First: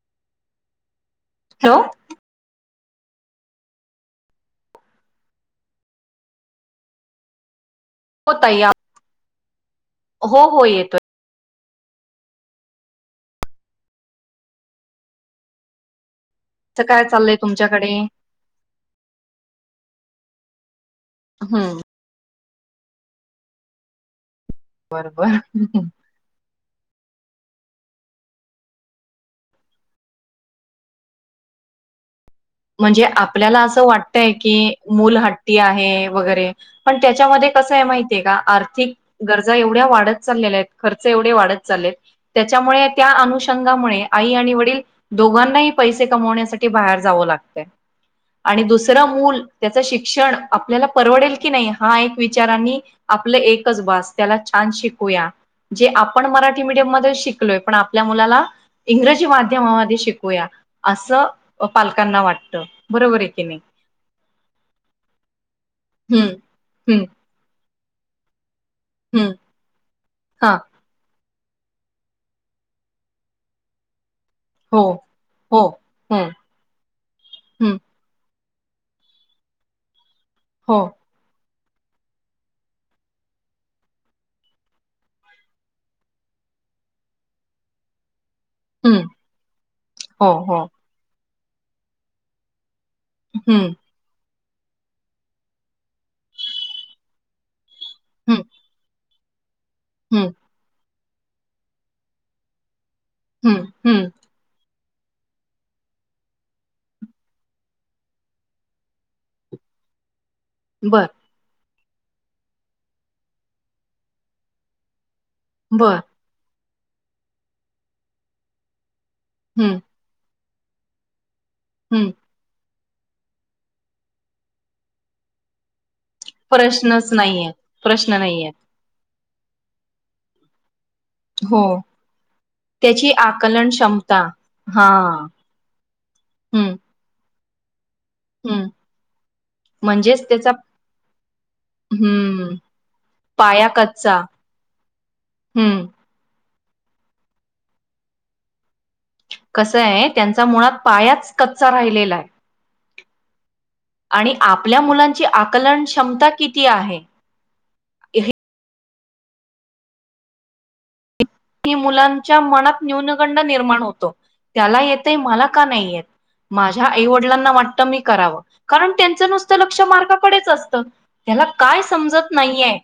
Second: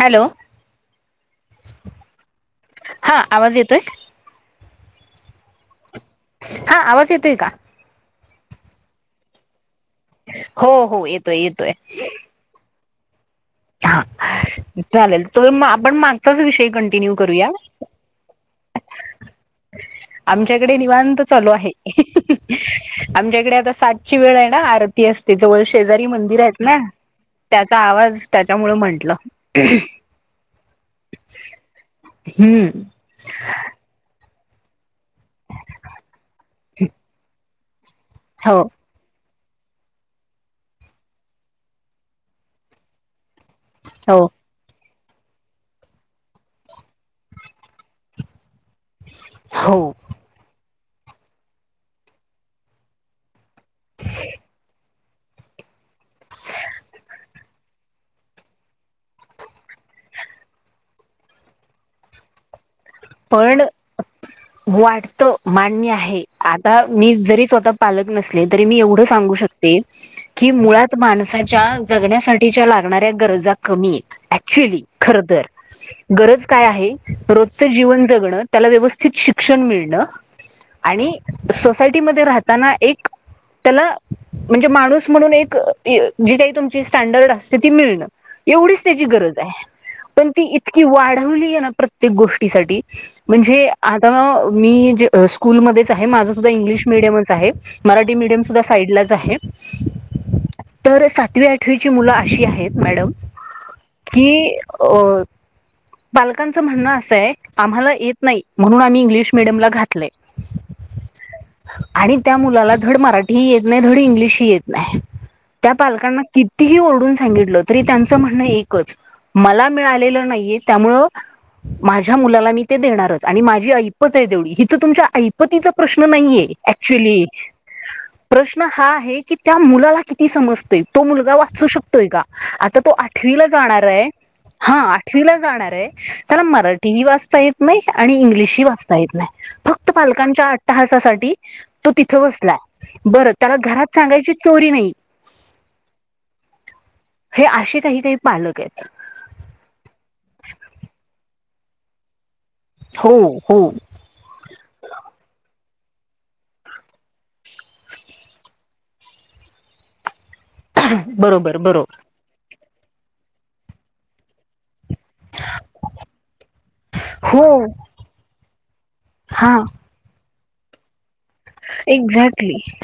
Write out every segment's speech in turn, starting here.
Hello hello हा आवाज येतोय हा आवाज येतोय का हो ताई या हो हो येतोय येतोय हा चालेल तु आपण माग विषय असं काय कंटिन्यू चाललंय करूया तुमच्याकडे आमच्याकडे निवांत चालू आहे हम्म आमच्याकडे आता सातची वेळ आहे आरती बरोबर असते जवळ शेजारी मंदिर आहेत ना त्याचा आवाज त्याच्यामुळं म्हटलं म्हणजे आपल्याला असं वाटतय की मूल हट्टी आहे वगैरे पण त्याच्यामध्ये कसं आहे माहितीय का हो आर्थिक गरजा एवढ्या वाढत चाललेल्या आहेत खर्च एवढे वाढत चालले आहेत त्यांच्यामुळे त्यामुळे हो आई आणि वडील दोघांनाही पैसे कमवण्यासाठी बाहेर जावं लागते आणि दुसरं मूल त्याचं हो शिक्षण आपल्याला परवडेल की नाही हा एक विचारांनी आपलं एकच बास त्याला छान शिकूया जे आपण मराठी मिीडियम मध्ये शिकलोय पण आपल्या मुलाला इंग्रजी माध्यमामध्ये शिकवूया असं पालकांना वाटत पण वाटत मान्य आहे हम्म आता हम्म मी जरी स्वतः ल नसले तरी मी एव हम्म सांगू शकते क हा मुळात जगण्यासाठीच्या लागणाऱ्या गरजा कमी आहेत हो अऍक्चुली खर तर हो हम्म गरज काय आहे हम्म त्या व्यवस्थित शिक्षण हो सोसायटीमध्ये राहताना एक त्याला म्हणजे माणूस म्हणून एक जी काही तुमची स्टँडर्ड असते ती मिळण एवढीच त्याची हम्म गरज आहे पण हो ती हो इतकी वाढवली आहे ना प्रत्येक गोष्टीसाठी म्हणजे हम्म आता मीे स्कूलमध्येच आहे माझं सुद्धा इंग्लिश मिडियमच आहे मराठी मिडियम हम्म सुद्धा साईडलाच आहे हम्म तर सातवी आठवीची मुलं अशी आहेत मॅडम हम्म हम्म की अ पालकांच म्हणणं असंय. आम्हाला येत नाही म्हणून आम्ही इंग्लिश मिडियमला घातलयं. बर. आणि त्या मुलाला धड मराठीही येत नाही धड इंग्लिश ह येत नाही त्या बर पालकांना किती. तिही ओरडून सांगितलं तरी त्यांचं म्हणणं एकच मला हम्म मिळालेलं नाहीयेत. त्यामुळं हम्म माझ्या मुलाला मी ते देणारच आणि माझी ऐपतहि आहे तेवढी.. इथ तुमच्या ऐपतीच- प्रश्न नाहीये प्रश्नच ऍक्च्युली नाहीये नाहीये प्रश्न हा आहे. कि त्या मुलाला किती समजतेय. तो मुलगा हो वाचू शकतोय का आता तो त्याची आठवीला आकलन जाणार आहे. क्षमता हा आठवीला जाणार आहे त्याला हम्म मराठीही वाचता येत नाही. आणि इंग्लिश ह हम्म वाचता येत नाही फक्त म्हणजेच पालकांच्या त्याचा अट्टाहासासाठी तो तिथं हम्म बसलाय. बरं त्याला पाया घरात कच्चा सांगायची चोरी नाही. हम्म हे असे काही काही पालक आहेत. कस आहे त्यांचा मुळात पायाच कच्चा राहिलेला आहे. हो हो आणि आपल्या मुलांची आकलनश- क्षमता किती आहे. ह की मुलांच्या मनात न्यूनगंड निर्माण होतो. त्याला- ते मला का नाहीयेत माझ्या हो आईवडिलांना वाटतं मी करावं. कारण त्यांचं हा नुसतं लक्ष मार्ककडेच असतं. त्याला काय समजत एक्झॅक्टली नाहीये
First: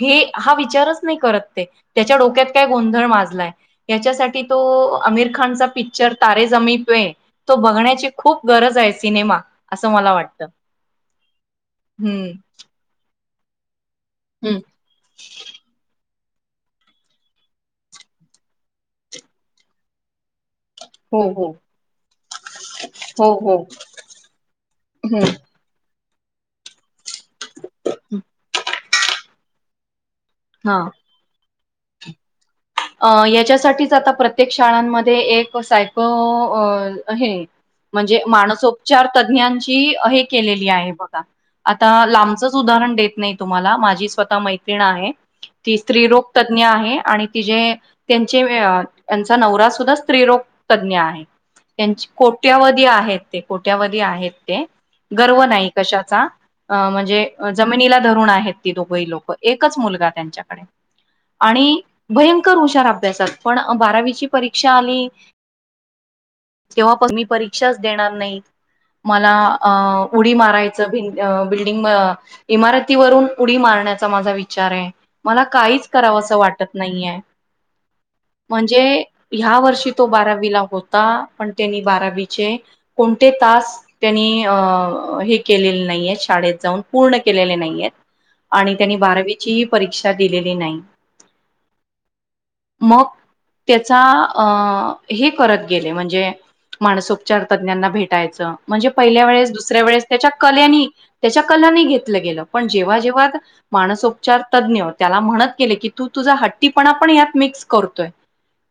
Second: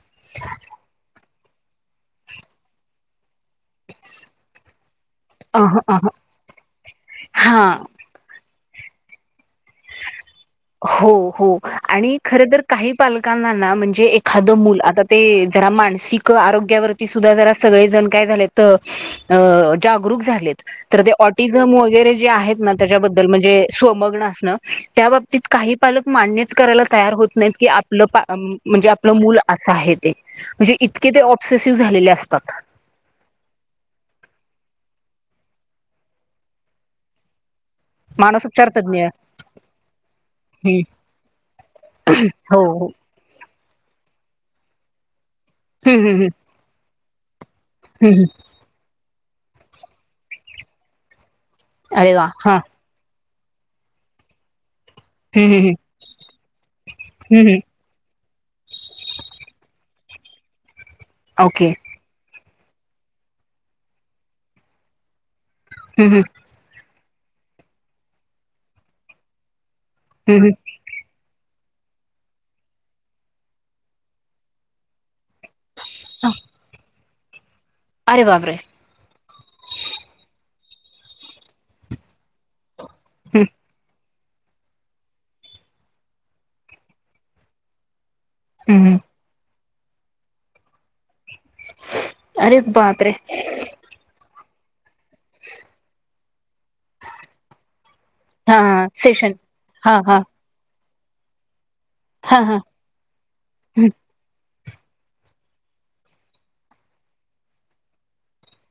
हे हा विचारच नाही करत. त्याच्या डोक्यात काय गोंधळ माजलाय. याच्यासाठी तो अ... आमिर खानचा अ पिक्चर तारे जमी पे.. तो हां. बघण्याची खूप- गरज आहे सिनेमा असं मला वाटतं. हो हो आणि हम्म खर तर काही पालकांना म्हणजे - जे एखाद हम्म मुल आ ते जरा मानसिक. आरोग्यावरती सुद्धा जरा सगळेजण काय झालेत अ- जागरूक झालेत. तर ते हो हो ओटीजनम वैगेरे जे आहेत ना त्याच्याबद्ल हो म्हणजे हो सोमगण असण. हम्म एक एक पालक मान्यच करायला तयार होत नाहीत की आपलं म्हणजे आपलं मूल असं आहे ते. म्हणजे हा इतके ते ऑप्सेसिव्ह झालेले असतात. अ याच्यासाठीच आता प्रत्येक शाळांमध्ये एक सायको अ... अ.. हे. म्हणजे मानसोपचार तज्ञ माणसोपचार तज्ञांची हे केलेली हं. आहे बघा. आता लांबचच हो, हो. उदाहरण देत नाही तुम्हाला माझी स्वतः मैत्रिण आहे ती हं, हं, स्त्रीरोग हं. तज्ज्ञ आहे आणि ति जे हं, हं. त्यांचे यांचा नवरा सुद्धा स्त्रीरोग तज्ञ आहे त्यांची अरे वाह! हां. कोट्यावधी आहेत. ते कोठ्यावधी आहेत ते गर्व हं, हं, नाही हं. कशाचा. अ म्हणजे हं, हं. जमिनीला धरुण आहेत ती दोघही लोक एकच मुलगा त्यांच्याकडे. ओके. आणि भयंकर हुशार अभ्यासात पण बारावीची परीक्षा आली. हं, हं. तेव्हा पण मी परीक्षाच देणार नाही. मला.. अ उडी हं, हं. मारायचं भिन. बिल्डिंग इमारतीवरून उडी मारण्याचा माझा विचार आहे. मला काहीच- कराव असं वाटत नाहीय अरे बापरे म्हणजे- ह्या वर्षी तो बारावीला होता पण त्यांनी बारावीचे कोणते हं, तास- त्यांनी अ हे केलेले नाही आहेत शाळेत जाऊन पूर्ण केलेले नाहीय आहेत. आणि हं, त्यांनी हं. बारावीचीही परीक्षा दिलेली नाही अरे मग बापरे त्याचा. अ हे करत गेले म्हणजे माणसोपचार तज्ञांना भेट टायच, हा हा म्हणजे पहिला सेशन वेळस, दुसऱ्या हा वेळसं हा त्याचा कलेने त्याच्या कलांनी. घेतलं हा गेलं हा पण जेव्हा जेव्हा हं, मानसउपचार तज्ञ त्याला म्हणत गेली की. तू तुझा हट्टीपणा पण यात मिक्स करतोय.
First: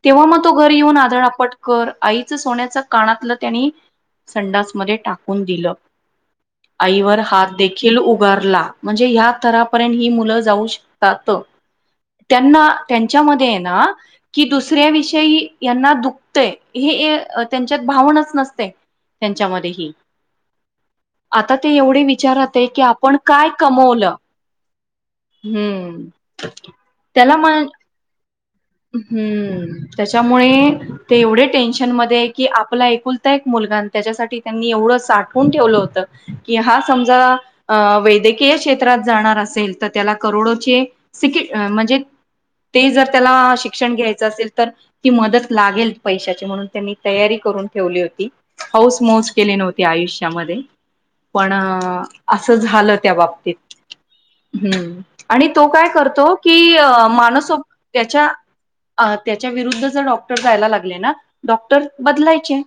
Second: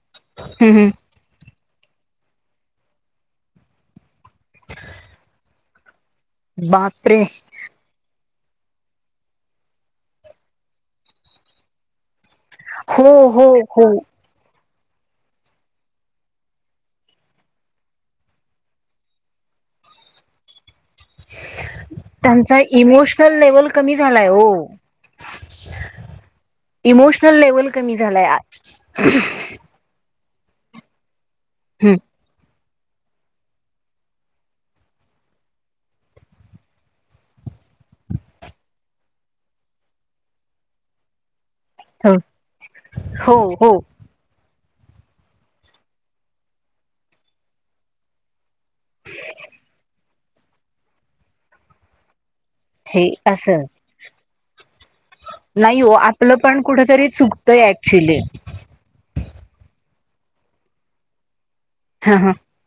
तेव्हा मग तो हं, घरी हं. येऊन आदळपट कर आईचं सोन्याच कानातलं त्यानी संडासमध्येध्ये टाकून दिलं आईवर बापरे हात देखील उ गारला. म्हणजे ह्या थरापर्यंत ही मुलं जाऊ शकतात त्यांना हो त्यांच्यामध्ये हो आहे ना हो की दुस विषयी यांना दुखतेय हे त्यांच्यात भावनाच नसते. त्यांच्यामध्येही आता ते एवढे विचारात त्यांचा आहे की आपण इमोशनल काय लेवल कमी कमवलं झालाय हो हम्म त्याला इमोशनल मग लेवल कमी झालाय आ हम्म. त्याच्यामुळे ते एवढे टेन्शन हं, मध्ये आहे की आप पला एककुलता एक मुलगा आणि त्याच्यासाठी त्यांनी एवढं साठवून ठेवलं होत की हा समजा वैद्यकीय क्षेत्रात जाणार असेल तर त्याला करोडोचे सी हो ते जर हो त्याला हो शिक्षण घ्यायचं असेल तर ती मदत लागेल पैशाची म्हणून त्यांनी तयारी करून ठेवली होती हौस मौज केली नव्हती आयुष्यामध्ये. पण असं झालं हे त्या बाबतीत असं हम् आणि तो नाही काय हो करतो आपलं की पण कुठेतरी मानस चुकतंय ऍक्च्युली त्याच्या त्याच्या विरुद्ध जर डॉक्टर जायला लागले ना डॉक्टर हा हा बदलायचे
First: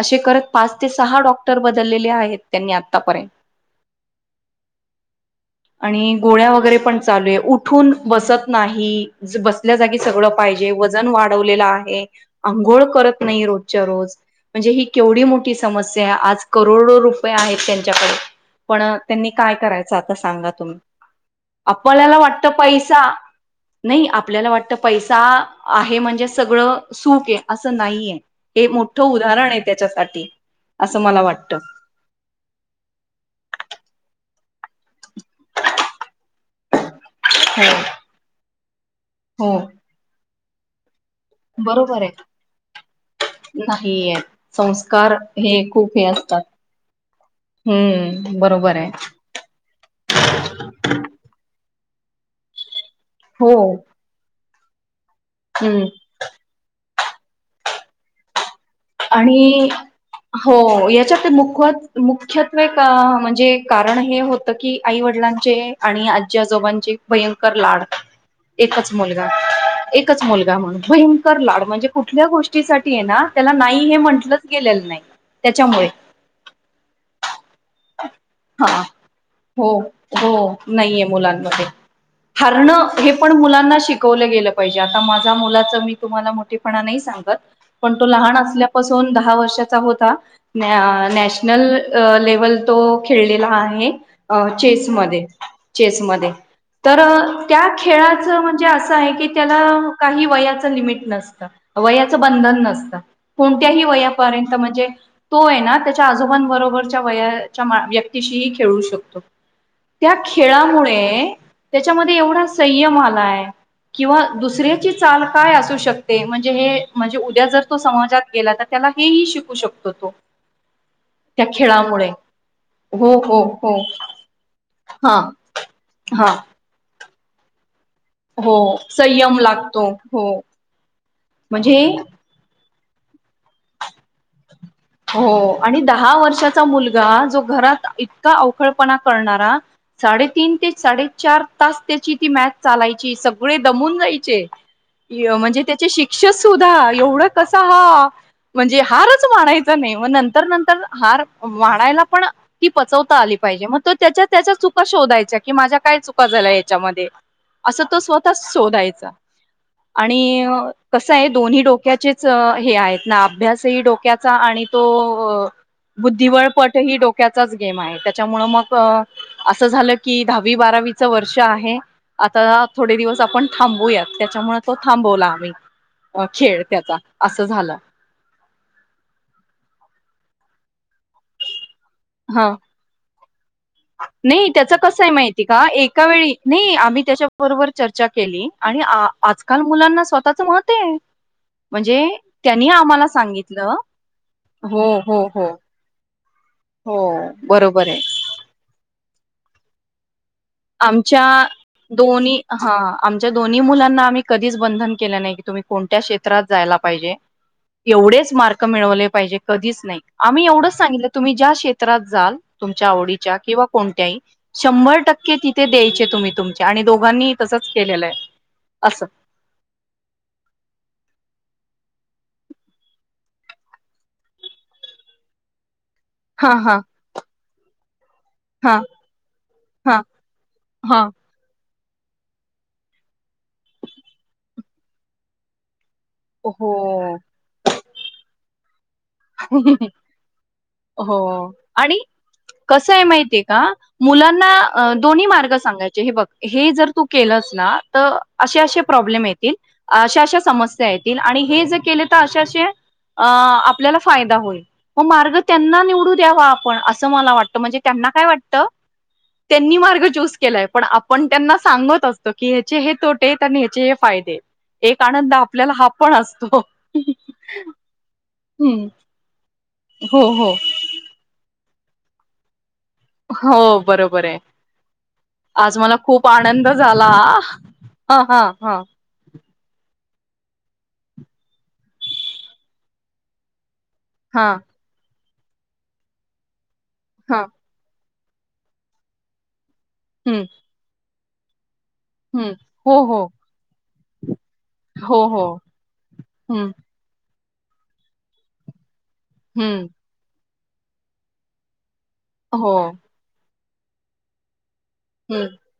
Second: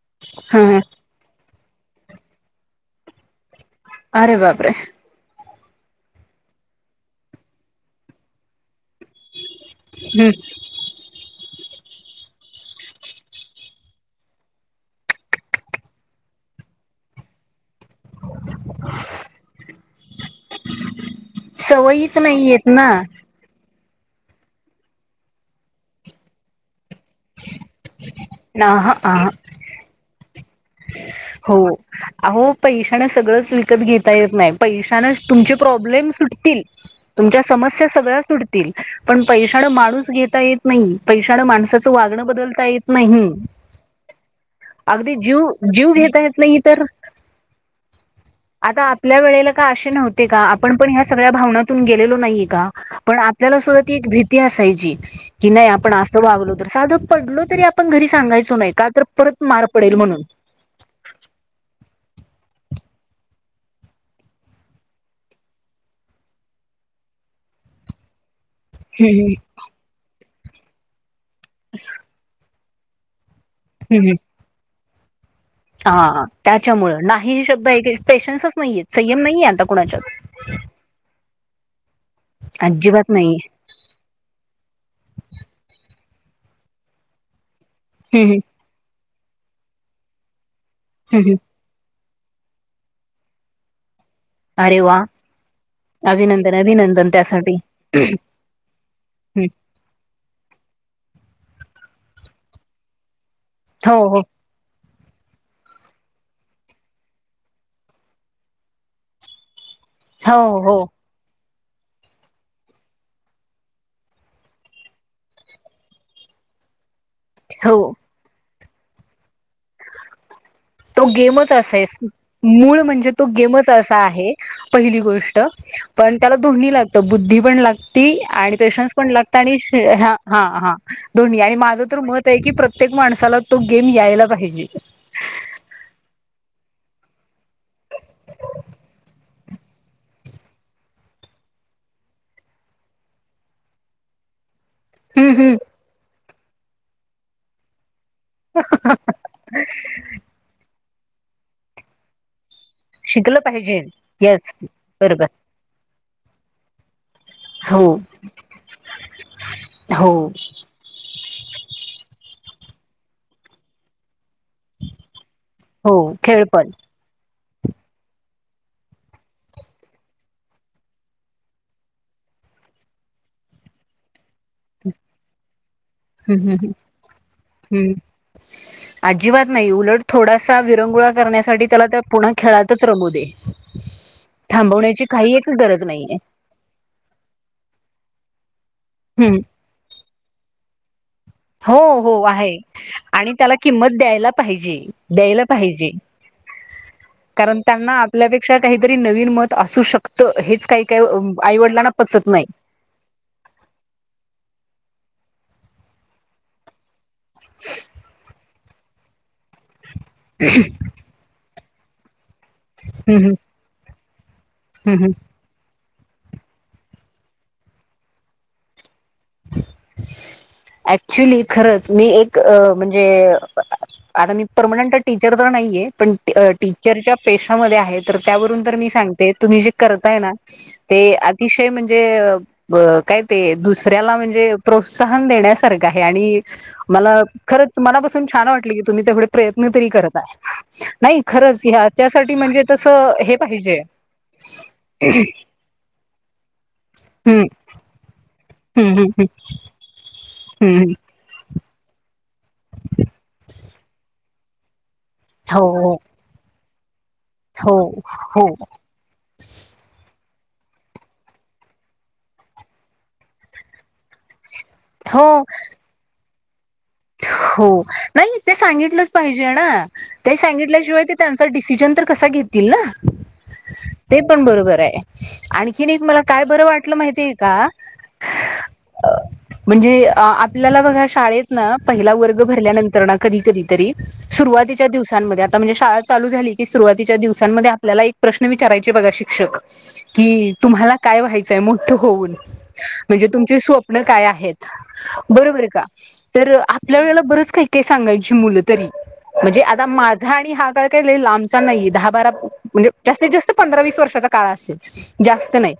असे करत हा पाच हा ते सहा डॉ क्टर बदललेले आहेत त्यांनी आतापर्यंत अरे बापरे! आणि गोळ्या वगैरे पण चालू आहे उठून बसत नाही बस बसले जागी सगळं हं. पाहिजे, वजन वाढवलेलं आहे, आंघोळ करत नाही, रोजच्या रोज म्हणजे ही केवढी मोठी समस्या आहे. आज करोडो रुपये आहेत त्यां च्याकडे पण त्यांनी काय करायच आता सांगा तुम्ही? सवयीच आपल्याला वाटत नाही येत पैसा ना नाही आपल्याला वाटत पैसा आहे म्हणजे सगळं सुख आहे असं नाहीये. हे हा मोठं हा उदाहरण आहे त्याच्यासाठी असं मला हो. वाटतं अहो पैशाने सगळंच विकत घेता येत नाही पैशानेच तुम प्रॉब्लेम सुटतील, तुमच्या हो समस्या सगळ्या सुटतील पण हो. पैशाला माणूस घेता येत नाही पैशाानं माणसाचं बरोबर वागणं आहे बदलता येत नाही. नाही आहेत संस्कार अगदी जीव हे जीव खूप हे घेता येत असतात. नाही तर हम्म बरोबर आता आहे आपल्या वेळेला काय असे नव्हते का. आपण पण ह्या सगळ्या भावना गेलेलो नाही का. पण हो आपल्याला सुद्धा ती एक भीती असायची कि नाही हम्म आपण असं वागलो तर साधं पडलो तरी आपण घरी सांगायचो नाही का तर परत मार आणि पडेल म्हणून हो याच्या ते मुख मुख्यत्वे म्हणजे कारण हे होतं की आई वडिलांचे चे आणि आज आजोबांचे भयंकर लाड एकच मुलगा, हम्म एकच मुलगा म्हण भयंकर लाड म्हणजे कुठल्या गोष्टी त्याच्यासाठी ना त्याला नाही हे हम्म म्हटलंच गेलेलं नाही त्याच्यामुळे हा त्याच्यामुळे नाही हे शब्द पेशन्सच नाहीये. हा संयम नाहीये आता हो कोणाच्यात हो नाहीये मुलांमध्ये हारणं हे पण मुलांना शिकवलं गेलं पाहिजे. आता माझ्या मुलाच मी तुम्हाला मोठेपणा नाही सांगत, पण तो लहान हम्म असल्यापासून दहा वर्षाचा होता न हम्म हम्म नॅशनल लेवल तो खेळलेला आहे अ अरे चेस वा मध्ये चेस मध्ये. अभिनंदन तर अभिनंदन त्यासाठी त्या खेळाचं म्हणजे असं आहे की हं. त्याला काही वयाच लिमिट नसतं वयाचं बंधन नसतं कोणत्याही हो हो वयापर्यंत म्हणजे तो आहे ना त्याच्या आजोबांबरोबरच्या वयाच्या व्यक्तीशीही खेळू शकतो त्या हो हो खेळामुळे त्याच्यामध्ये एवढा संयम आलाय किंवा दुसऱ्याची चाल काय असू शकते म्हणजे हे म्हणजे उद्या जर तो हो समाजात गेला तर त्याला हेही शिकू शकतो तो तो त्या गेमच असेस खेळामुळे मूळ म्हणजे हो तो हो गेमच हो असा आहे पहिली हा गोष्ट पण हा त्याला ध्वनी लागते तर बुद्धी पण लागते ती आणि हो पेशन्स पण लागतात संयम आणि लागतो ह हो हा दोन्ही आणि म्हणजे माझं तर मत आहे की प्र प्रत्येक माणसाला तो गेम यायला पाहिजे हो आणि दहा वर्षाचा मुलगा जो घरात इतका अवखळपणा करणारा साडेतीन ते साडेचार तास त्याची ती मॅच चालायची सगळे दमून जायचे हम्म हम्म म्हणजे त्याचे शिक्षक सुद्धा एवढं कस हा म्हणजे हारच मानायचं नाही म नंतर नंतर हार वाढायला पण ती पचवता आली शिकलं पाहिजे मग तो त्याच्या येस त्याच्या चुका बरोबर शोधायच्या की माझ्या काय चुका झाल्या असं हो तो स्वतः शोधायचा हो आणि कस आहे दोन्ही डोक्याचेच हे आहेत ना अभ्यासही डोक्याचा आणि तो हो खेळ बुद्धिबळ पण. पट ही डोक्याचा गेम आहे त्यांच्यामुळे मग असं झालं की दहावी बारावीच वर्ष आहे आता थोडे दिवस आपण थांबूयात त्याच्यामुळे तो थांबवला आम्ही हं, हं, खेळ हं, त्याचा असं झालं हं. अजिबात नाही उलट थोडासा विरंगुळा करण्यासाठी त्याला त्या पुन्हा ह खेळातच रंगू दे नाही त्याच कसे थांबवण्याची आहे काही माहिती एक का गरज एका नाहीये. वेळी नाही आम्ही त्याच्याबरोबर चर्चा चर्चा केली आणि हं. आजकाल मुलांना स्वतःच मत आहे हो म्हणजे हो आहे त्यांनी आम्हाला आणि त्याला सांगितलं किंमत द्यायला पाहिजे हो हो द्यायला हो पाहिजे हो कारण बरोबर त्यांना आहे आपल्यापेक्षा काहीतरी नवीन मत असू शकते आमच्या पचत दोन्ही नाही. हा आमच्या दोन्ही मुलांना आम्ही कधीच बंधन केलं नाही तुम्ही कोणत्या क्षेत्रात जायला पाहिजे एवढेच मार्क मिळवले पाहिजे कधीच नाही आम्ही एवढंच सांगितलं तुम्ही ज्या क्षेत्रात जाल तुमच्या हं, हं, आवडीच्या किंवा कोणत्याही हं, शंभर हं. टक्के थे द्यायचे तुम्ही तुमच्या आणि दोघांनी तसचे केलेलं आहे असे ऍक्चुली खरंच मी एक म्हणजे आता मी परर्मनंट टीचर तर नाहीये पण हा हा टीचरच्या पेशामध्ये आहे तर त्यावरून तर हा मी सांगते तुम्ही जे हा करताय ना ते हा अतिशय ते म्हणजे दुसऱ्याला प्रोत्साहन देण्यासारखा आहे आणि हो मला खरच मनापासून छान वाटली तुम्ही तेवढ प्रयत्न तरी करताय हो नाही खरंच ह्या आणि त्यासाठी म्हणजे कसं आहे तसं हे माहितीय का पाहिजे मुलांना दोन्ही मार्ग सांगायचे हे बघ हे जर तू हम्म केलंच ना तर असे असे हम्म हम्म प्रॉब्लेम येतील अशा अशा हम्म समस्या हम्म येतील आणि हे ज के असे असे आपल्याला फायदा होईल मार्ग त्यांना हो निवडू द्यावा आप असं हो म्हणजे त्यांना काय हो वाट त्यांनी मार्ग चूस केलाय पण आपण त्यांना सांगत असतो की ह्याचे हे तोट आहेत आणि ह्याचे हे फायदे एक हो आनंद आपल्याला हा पण असतो हो नाही ते हम्म सांगितलंच पाहिजे ना हो ते हो सांगितल्याशिवाय ते त्यांचा डिसिजन तर कसा घेतील ना हो ते बरोबर आहे पण बरोबर आहे आणखीन एक मला काय बरं वाटलं माहितीय का हा हा हा म्हणजे आपल्याला बघा शाळेत ना पहिला वर्ग भरल्यानंतर ना कधी कधी तरी हां, सुरुवातीच्या दिवसांमध्ये आता म्हणजे शाळा चालू झाली की सुरुवातीच्या हां. दिवसांमध्ये आपल्याला एक प्रश्न विचारायचे बघा शिक्षक हं, की तुम्हाला काय व्हायचंय हं. हो, हो. म्हणजे तुम स्वप्न काय आहेत हो, हो. बरोबर आहे का हं, वेळेला बरंच काय काय सांगायची मुले तरी म्हणजे आता हं. माझा आणि हा काळ काही काचा लांब नाही दहा बर हो. म्हणजे जास्तीत जास्त पंधरा वीस वर्षाचा काळा असेल हं, जास्त नाही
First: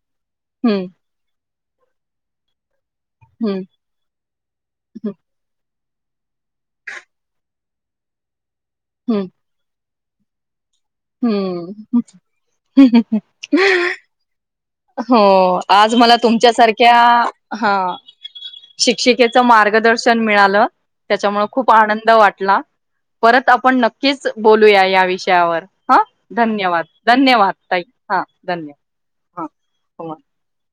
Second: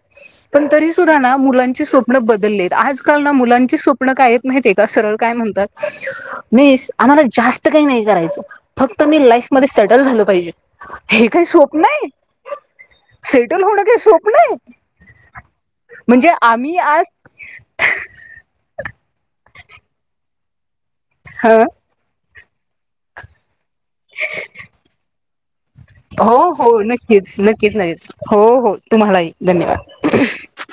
पण हं, तरी सुधा ना मुलांचे स्वप्न बदललेत आज आज काल नां हं, मुलांची स्वप्न काय आहेत माहित का हं, सरळ काय म्हणतात म आम्हाला जात काही नाही करायचं फक्त मी हं, लाईफ मध्ये सेटल झालं पाहिजे हे काही हं. स्वप्न आहे सेटल होणं काही स्वप्न आहे हो आज मला म्हणजे तुमच्या आम्ही सारख्या आज हा शिक्षिकेच मार्गदर्शन मिळालं त्याच्यामुळे खूप आनंद वाटला परत आपण आपण नक्कीच बोलूया या विषयावर हां, हो हो धन्यवाद. नक्कीच धन्यवाद नक्कीच ताई. नाही हां, हो हो धन्यवाद. तुम्हालाही हां. हो. धन्यवाद